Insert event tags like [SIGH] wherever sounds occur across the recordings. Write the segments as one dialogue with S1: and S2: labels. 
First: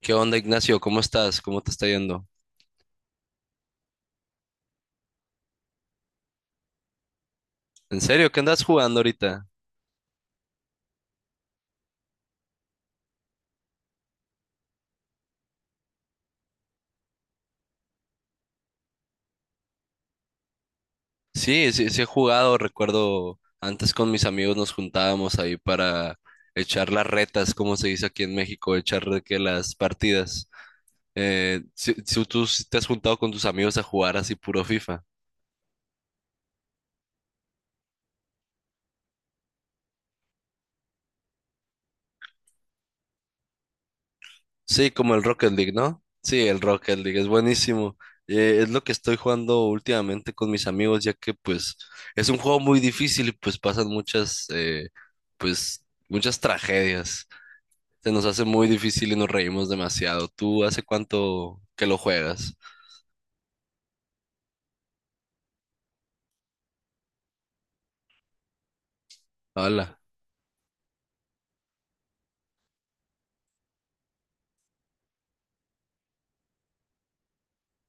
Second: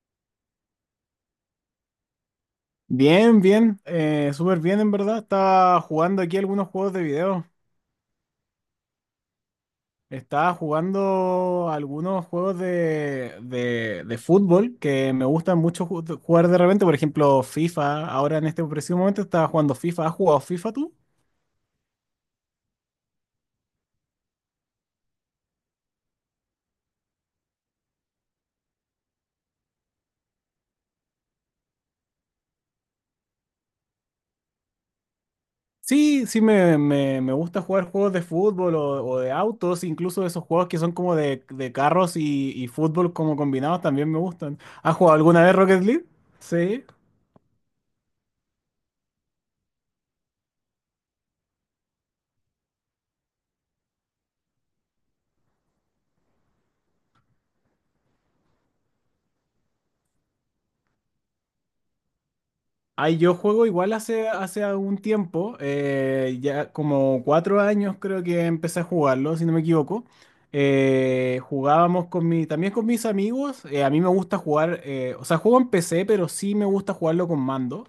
S1: ¿Qué onda, Ignacio? ¿Cómo estás? ¿Cómo te está yendo?
S2: Bien, bien, súper bien en verdad. Estaba jugando aquí algunos juegos de video.
S1: ¿En serio? ¿Qué andas jugando ahorita?
S2: Estaba jugando algunos juegos de fútbol que me gustan mucho jugar de repente. Por ejemplo, FIFA. Ahora en este preciso momento estaba jugando FIFA. ¿Has jugado FIFA tú?
S1: Sí, sí, sí he jugado. Recuerdo antes con mis amigos nos juntábamos ahí para echar las retas, como se dice aquí en México, echar de que las partidas. Si tú sí te has juntado con tus amigos a jugar así puro FIFA.
S2: Sí, sí, me gusta jugar juegos de fútbol o de autos, incluso esos juegos que son como de carros y fútbol como combinados también me gustan.
S1: Sí,
S2: ¿Has
S1: como
S2: jugado
S1: el
S2: alguna
S1: Rocket
S2: vez
S1: League,
S2: Rocket
S1: ¿no?
S2: League?
S1: Sí, el
S2: Sí.
S1: Rocket League es buenísimo. Es lo que estoy jugando últimamente con mis amigos, ya que pues es un juego muy difícil y pues pasan muchas, pues muchas tragedias. Se nos hace muy difícil y nos reímos demasiado. ¿Tú hace cuánto que lo juegas?
S2: Ay, yo juego igual hace algún tiempo, ya como 4 años creo que empecé a jugarlo, si no me
S1: Hola.
S2: equivoco. Jugábamos con mi, también con mis amigos. A mí me gusta jugar, o sea, juego en PC, pero sí me gusta jugarlo con mando.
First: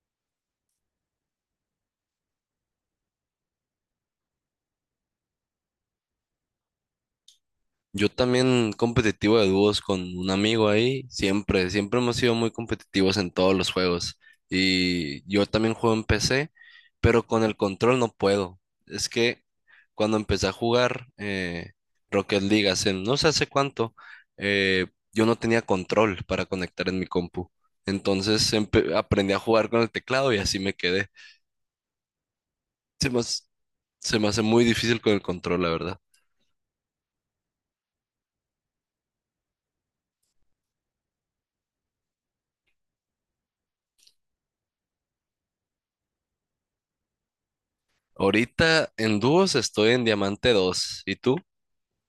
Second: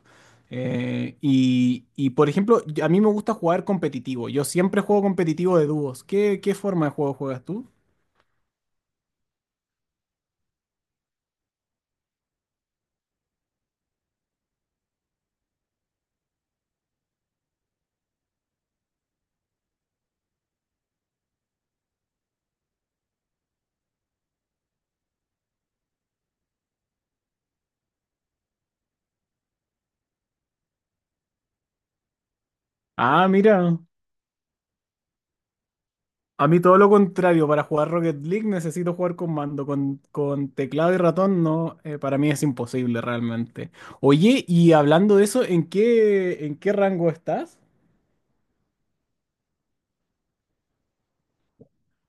S2: Por ejemplo, a mí me gusta jugar competitivo. Yo siempre juego competitivo de dúos. ¿Qué forma de juego juegas tú?
S1: Yo también competitivo de dúos con un amigo ahí, siempre, siempre hemos sido muy competitivos en todos los juegos. Y yo también juego en PC, pero con el control no puedo. Es que cuando empecé a jugar Rocket League hace no sé hace cuánto, eh, yo no tenía control para conectar en mi compu. Entonces aprendí a jugar con el teclado y así me quedé. Se me,
S2: Ah,
S1: hace-
S2: mira.
S1: se me hace muy difícil con el control, la verdad.
S2: A mí todo lo contrario, para jugar Rocket League necesito jugar con mando, con teclado y ratón no, para mí es imposible realmente. Oye, y hablando de eso, ¿en qué rango estás?
S1: Ahorita en dúos estoy en Diamante dos. ¿Y tú?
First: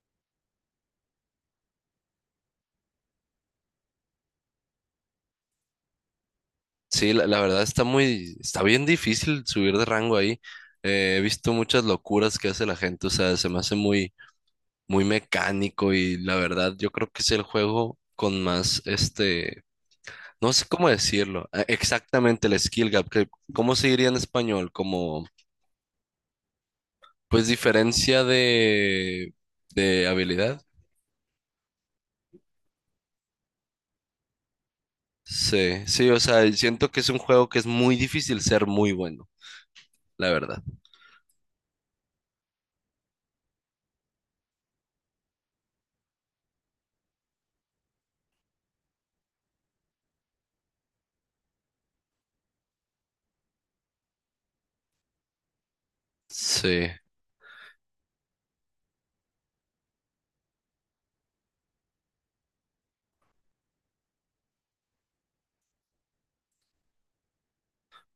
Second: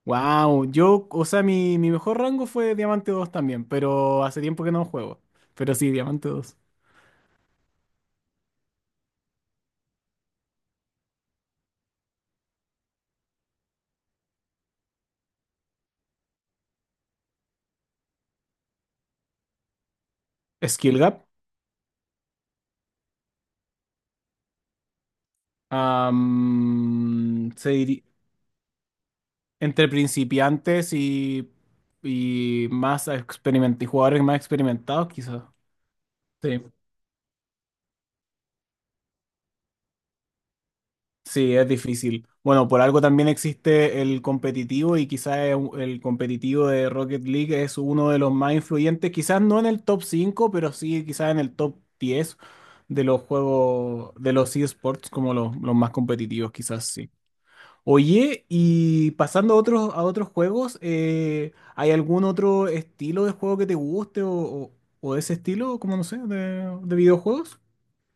S2: Wow, yo, o sea, mi mejor rango fue Diamante dos también, pero hace tiempo que no juego. Pero sí, Diamante dos.
S1: Sí, la verdad está muy, está bien difícil subir de rango ahí. He visto muchas locuras que hace la gente, o sea, se me hace muy, muy mecánico y la verdad yo creo que es el juego con más, este, no sé cómo
S2: Skill Gap.
S1: decirlo, exactamente el skill gap, que, ¿cómo se diría en español? Como, pues
S2: am, se diri-
S1: diferencia
S2: Entre
S1: de habilidad.
S2: principiantes y más experimentados, y jugadores más experimentados quizás.
S1: Sí, sí, o sea,
S2: Sí.
S1: siento que es un juego que es muy difícil ser muy bueno, la verdad.
S2: Sí, es difícil. Bueno, por algo también existe el competitivo y quizás el competitivo de Rocket League es uno de los más influyentes, quizás no en el top 5, pero sí quizás en el top 10 de los juegos, de los eSports como los más competitivos, quizás
S1: Sí.
S2: sí. Oye, y pasando a otros juegos, ¿hay algún otro estilo de juego que te guste o de ese estilo, como no sé, de videojuegos?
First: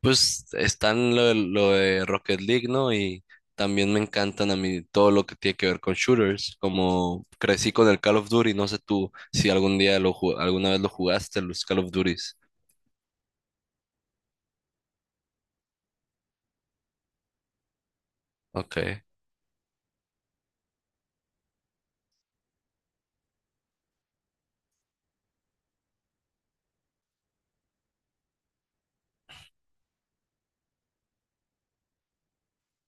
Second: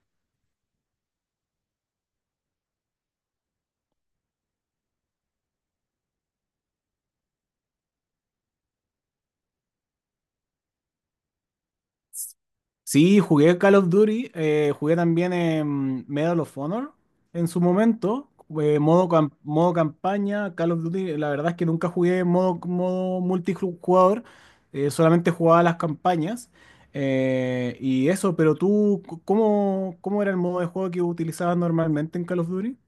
S1: Pues están lo de Rocket League, ¿no? Y también me encantan a mí todo lo que tiene que ver con shooters, como crecí con el Call of Duty, no sé tú si algún día alguna vez lo jugaste, los Call of Duties.
S2: Sí, jugué Call of Duty, jugué también en Medal of Honor en su momento,
S1: Ok.
S2: modo campaña, Call of Duty, la verdad es que nunca jugué modo multijugador, solamente jugaba las campañas y eso, pero tú, ¿cómo, cómo era el modo de juego que utilizabas normalmente en Call of Duty?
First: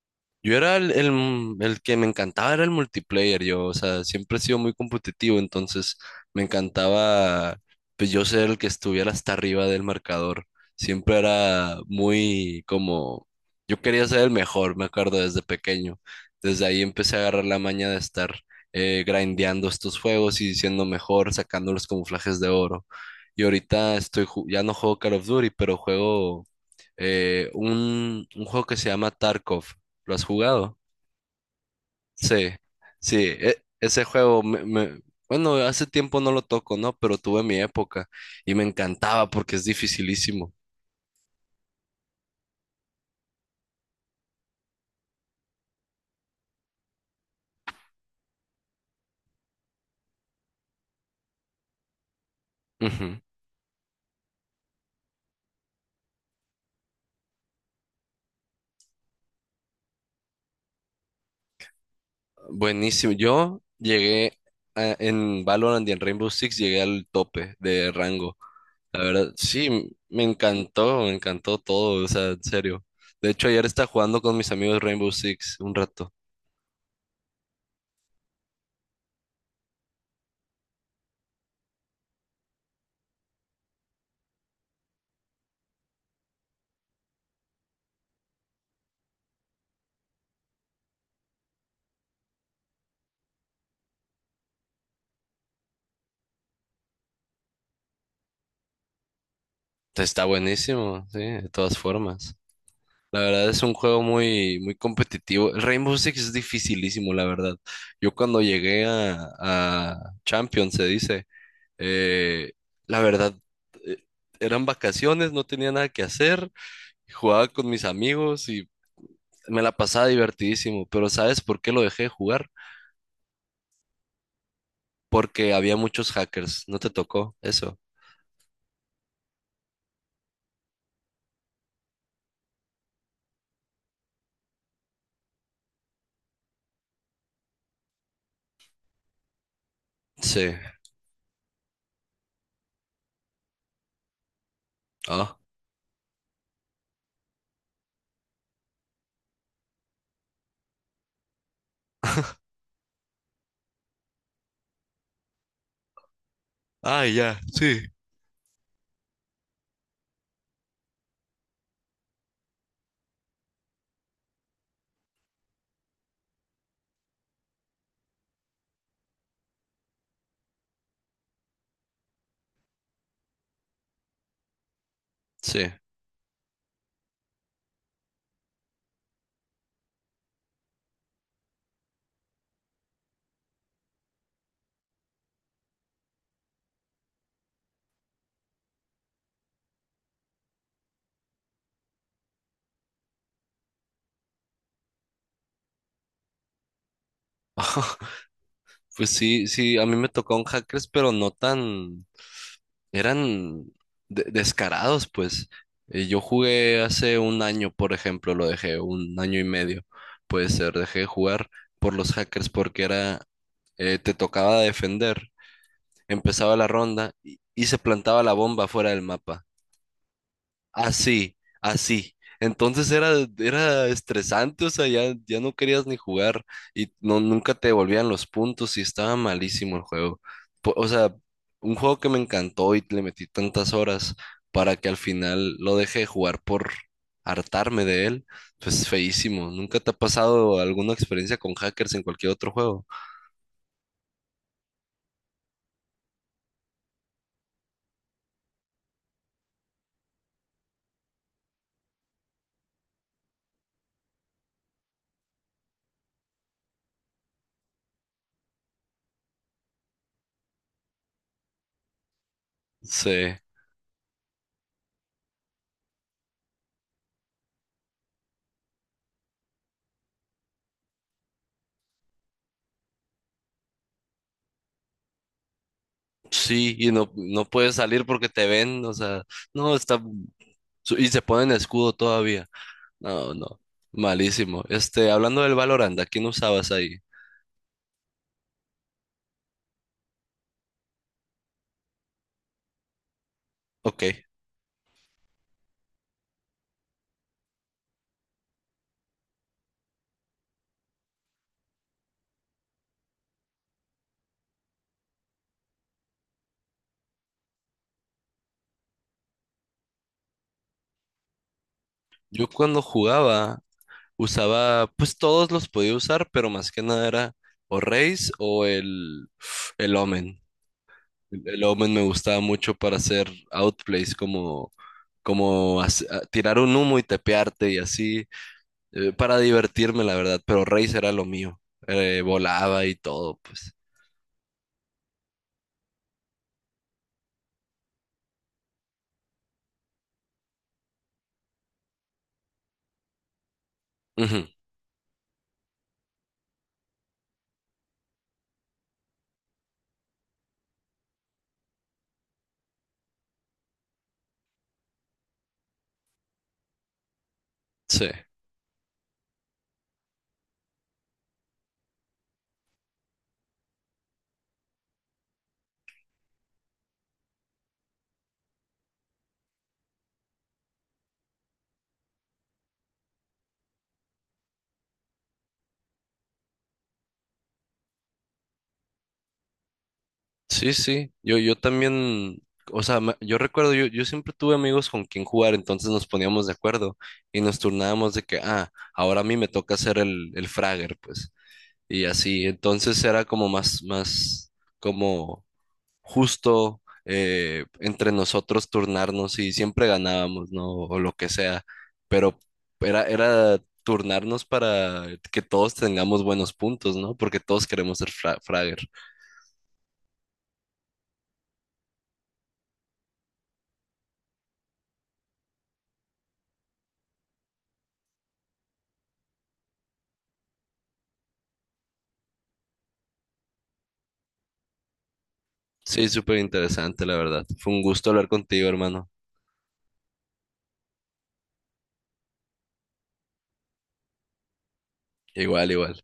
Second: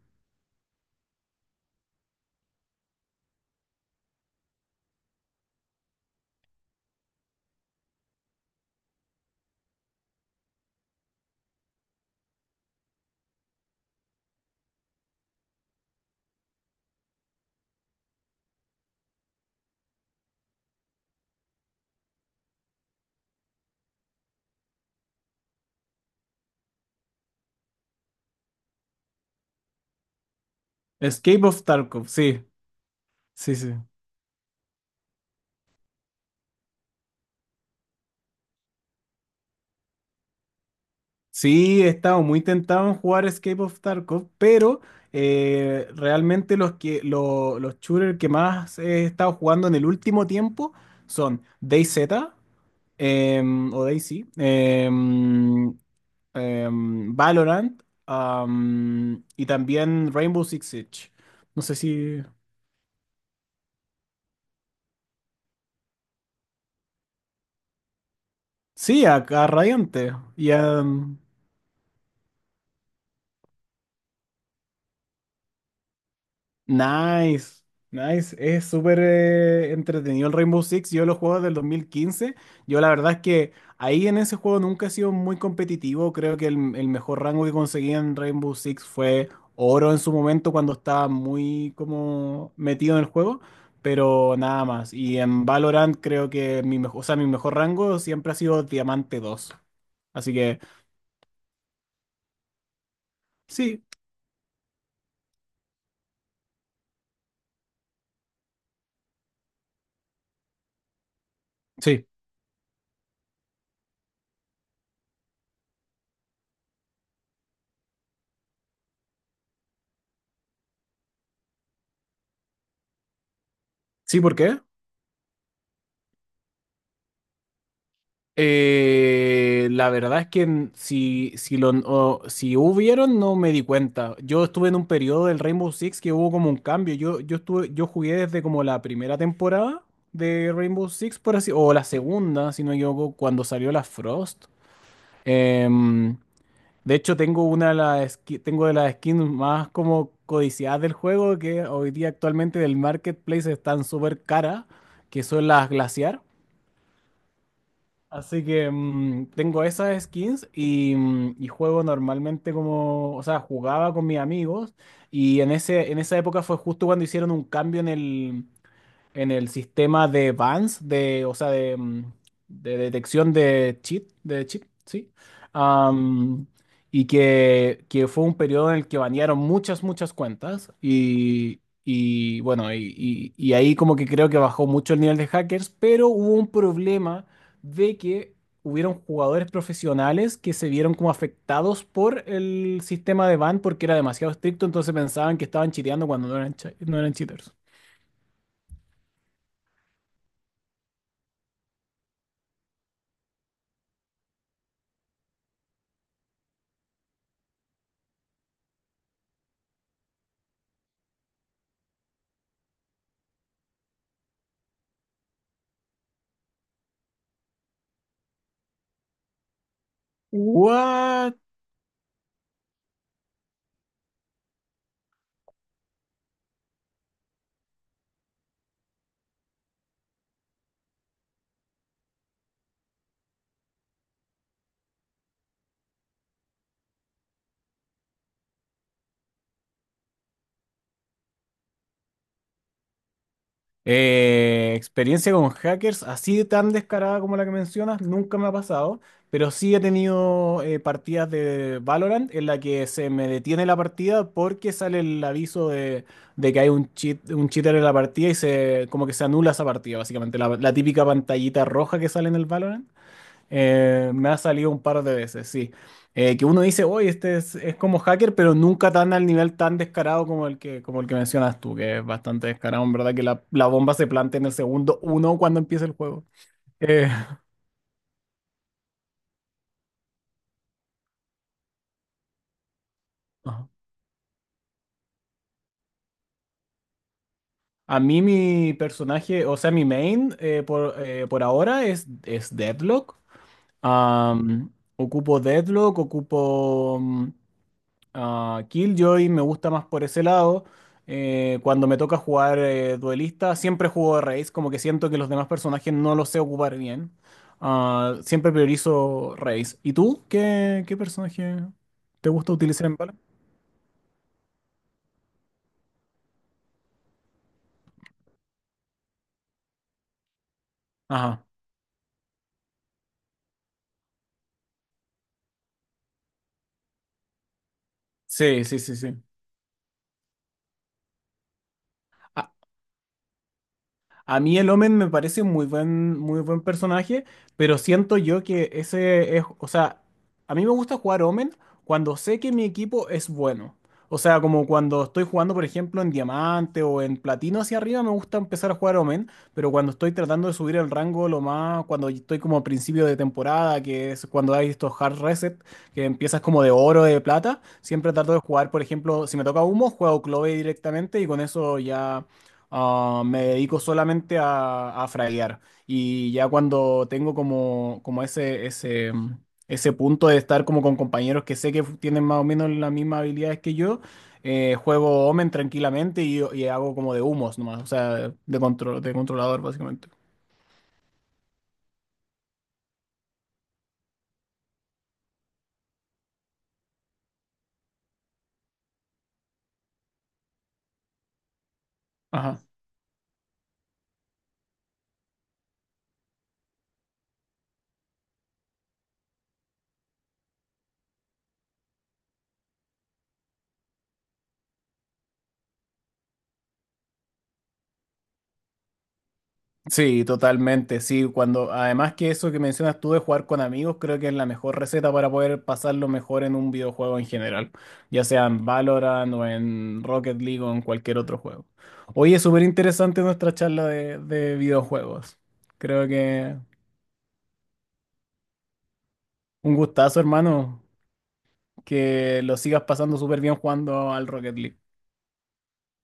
S1: Yo era el que me encantaba, era el multiplayer, yo, o sea, siempre he sido muy competitivo, entonces me encantaba, pues yo ser el que estuviera hasta arriba del marcador, siempre era muy como, yo quería ser el mejor, me acuerdo, desde pequeño, desde ahí empecé a agarrar la maña de estar grindeando estos juegos y siendo mejor, sacando los camuflajes de oro, y ahorita estoy, ya no juego Call of Duty, pero juego un juego que se llama Tarkov. ¿Lo has jugado?
S2: Escape of Tarkov, sí,
S1: Sí, sí,
S2: sí, sí.
S1: ese juego bueno, hace tiempo no lo toco, ¿no? Pero tuve mi época y me encantaba porque es dificilísimo.
S2: Sí, he estado muy tentado en jugar Escape of Tarkov, pero realmente los los shooters que más he estado jugando en el último tiempo son DayZ
S1: Ujú.
S2: o DayZ, em, Valorant y también Rainbow Six Siege. No sé si...
S1: Buenísimo. Yo llegué en Valorant y en Rainbow Six llegué al tope de rango. La
S2: Sí,
S1: verdad,
S2: a
S1: sí,
S2: Radiante y a,
S1: me encantó todo, o sea, en serio. De hecho, ayer estaba jugando con mis amigos Rainbow Six un rato.
S2: nice, nice. Es súper entretenido el Rainbow Six. Yo lo juego del 2015. Yo la verdad es que ahí en ese juego nunca he sido muy competitivo. Creo que el mejor rango que conseguí en Rainbow Six fue oro en su momento cuando estaba muy como metido en el juego, pero nada más. Y en Valorant creo que mi mejor, o sea, mi mejor rango siempre ha sido diamante dos.
S1: Está
S2: Así que
S1: buenísimo, sí, de todas formas. La verdad es un
S2: sí,
S1: juego muy, muy competitivo. El Rainbow Six es dificilísimo, la verdad. Yo cuando llegué a Champions, se dice,
S2: sí.
S1: eh, la verdad, eh, eran vacaciones, no tenía nada que hacer, jugaba con mis amigos y me la pasaba divertidísimo. Pero ¿sabes por qué lo dejé de jugar?
S2: Sí, ¿por qué?
S1: Porque había muchos hackers, no te tocó eso.
S2: La verdad es que si, si, si hubieron, no me di cuenta. Yo estuve en un periodo del Rainbow Six que hubo como un cambio. Yo estuve, yo jugué desde como la primera temporada de
S1: Sí.
S2: Rainbow Six, por así, o la segunda, si no me equivoco, cuando salió la Frost.
S1: Ah.
S2: Em, de hecho, tengo una de las tengo de las skins más como codiciadas del juego, que hoy día actualmente del marketplace están súper caras, que son las Glaciar.
S1: Ah, ya, sí.
S2: Así que tengo esas skins y, y juego normalmente como, o sea, jugaba con mis amigos y en en esa época fue justo cuando hicieron un cambio en en el sistema de Vance, de, o sea, de detección de de cheat, sí.
S1: Sí.
S2: Am, y que fue un periodo en el que banearon muchas cuentas. Y bueno, y ahí como que creo que bajó mucho el nivel de hackers, pero hubo un problema de que hubieron jugadores profesionales que se vieron como afectados por el sistema de ban porque era demasiado estricto, entonces pensaban que estaban chiteando cuando no eran, no eran cheaters.
S1: Pues sí, sí, a mí me tocaron hackers, pero no tan... eran descarados, pues. Yo jugué hace un año, por ejemplo, lo dejé, un año y medio, puede ser, dejé de jugar por los hackers porque era, te tocaba defender, empezaba la ronda y se plantaba la bomba fuera del mapa. Así,
S2: ¿What?
S1: así. Entonces era, era estresante, o sea, ya, ya no querías ni jugar y no, nunca te devolvían los puntos y estaba malísimo el juego. O sea, un juego que me encantó y le metí tantas horas para que al final lo dejé de jugar por hartarme de él, pues feísimo. ¿Nunca te ha pasado alguna experiencia con hackers en cualquier otro juego?
S2: Experiencia con hackers, así de tan descarada como la que mencionas, nunca me ha pasado, pero sí he tenido partidas de Valorant en la que se me detiene la partida porque sale el aviso de que hay un cheat, un cheater en la partida y se como que se anula esa partida, básicamente, la típica pantallita roja que sale en el Valorant.
S1: Sí,
S2: Me ha salido un par de veces, sí. Que uno dice, oye, este es como hacker, pero nunca tan al nivel tan descarado como como el que mencionas tú, que es bastante descarado, en verdad, que la bomba se plantea en el segundo uno cuando empieza el juego.
S1: sí, y
S2: Eh,
S1: no, no
S2: [LAUGHS]
S1: puedes salir porque te ven, o sea, no, está... Y se ponen escudo todavía. No, no.
S2: ajá.
S1: Malísimo. Este, hablando del Valorant, ¿a quién usabas ahí?
S2: A mí mi personaje, o sea, mi main por ahora es Deadlock.
S1: Ok.
S2: Am, Ocupo Deadlock, ocupo Killjoy, me gusta más por ese lado. Cuando me toca jugar duelista, siempre juego Raze, como que siento que los demás personajes no los sé ocupar bien. Ah, siempre priorizo Raze. ¿Y tú? ¿Qué personaje te
S1: Yo
S2: gusta
S1: cuando
S2: utilizar en Valorant?
S1: jugaba, usaba, pues todos los podía usar, pero más que nada era o Raze o el Omen.
S2: Ajá.
S1: El Omen me gustaba mucho para hacer outplays, como, tirar un humo y tepearte y así,
S2: Sí, sí, sí, sí.
S1: para divertirme, la verdad. Pero Raze era lo mío. Volaba y todo, pues.
S2: A mí el Omen me parece un muy buen personaje, pero siento yo que ese es, o sea, a mí me gusta jugar Omen cuando sé que mi equipo es bueno. O sea,
S1: Ujú,
S2: como cuando estoy jugando, por ejemplo, en diamante o en platino hacia arriba, me gusta empezar a jugar Omen, pero cuando estoy tratando de subir el rango lo más, cuando estoy como a principio de temporada, que es cuando hay estos hard reset, que empiezas como de oro, de plata,
S1: sí.
S2: siempre trato de jugar, por ejemplo, si me toca humo, juego Clove directamente y con eso ya ah, me dedico solamente a fraguear y ya cuando tengo como, como ese, ese punto de estar como con compañeros que sé que tienen más o menos las mismas habilidades que yo, juego Omen tranquilamente y hago como de humos nomás, o sea, de, control, de controlador básicamente.
S1: Sí, sí, yo también, o sea, yo recuerdo, yo siempre tuve amigos con quien jugar, entonces nos poníamos de acuerdo y nos turnábamos de que, ah, ahora a mí me toca hacer el fragger, pues, y así,
S2: Ajá.
S1: entonces era como más, más, como justo entre nosotros turnarnos y siempre ganábamos, ¿no? O lo que sea, pero era, era turnarnos para que todos tengamos buenos puntos, ¿no? Porque todos queremos ser Fragger.
S2: Sí, totalmente, sí, cuando además que eso que mencionas tú de jugar con amigos, creo que es la mejor receta para poder pasarlo mejor en un videojuego en general, ya sea en Valorant o en Rocket League o en cualquier otro juego. Hoy es súper interesante nuestra charla de videojuegos. Creo
S1: Sí, súper
S2: que
S1: interesante, la verdad. Fue un gusto hablar contigo, hermano.
S2: un gustazo, hermano, que lo sigas pasando súper bien jugando al Rocket League.
S1: Igual, igual.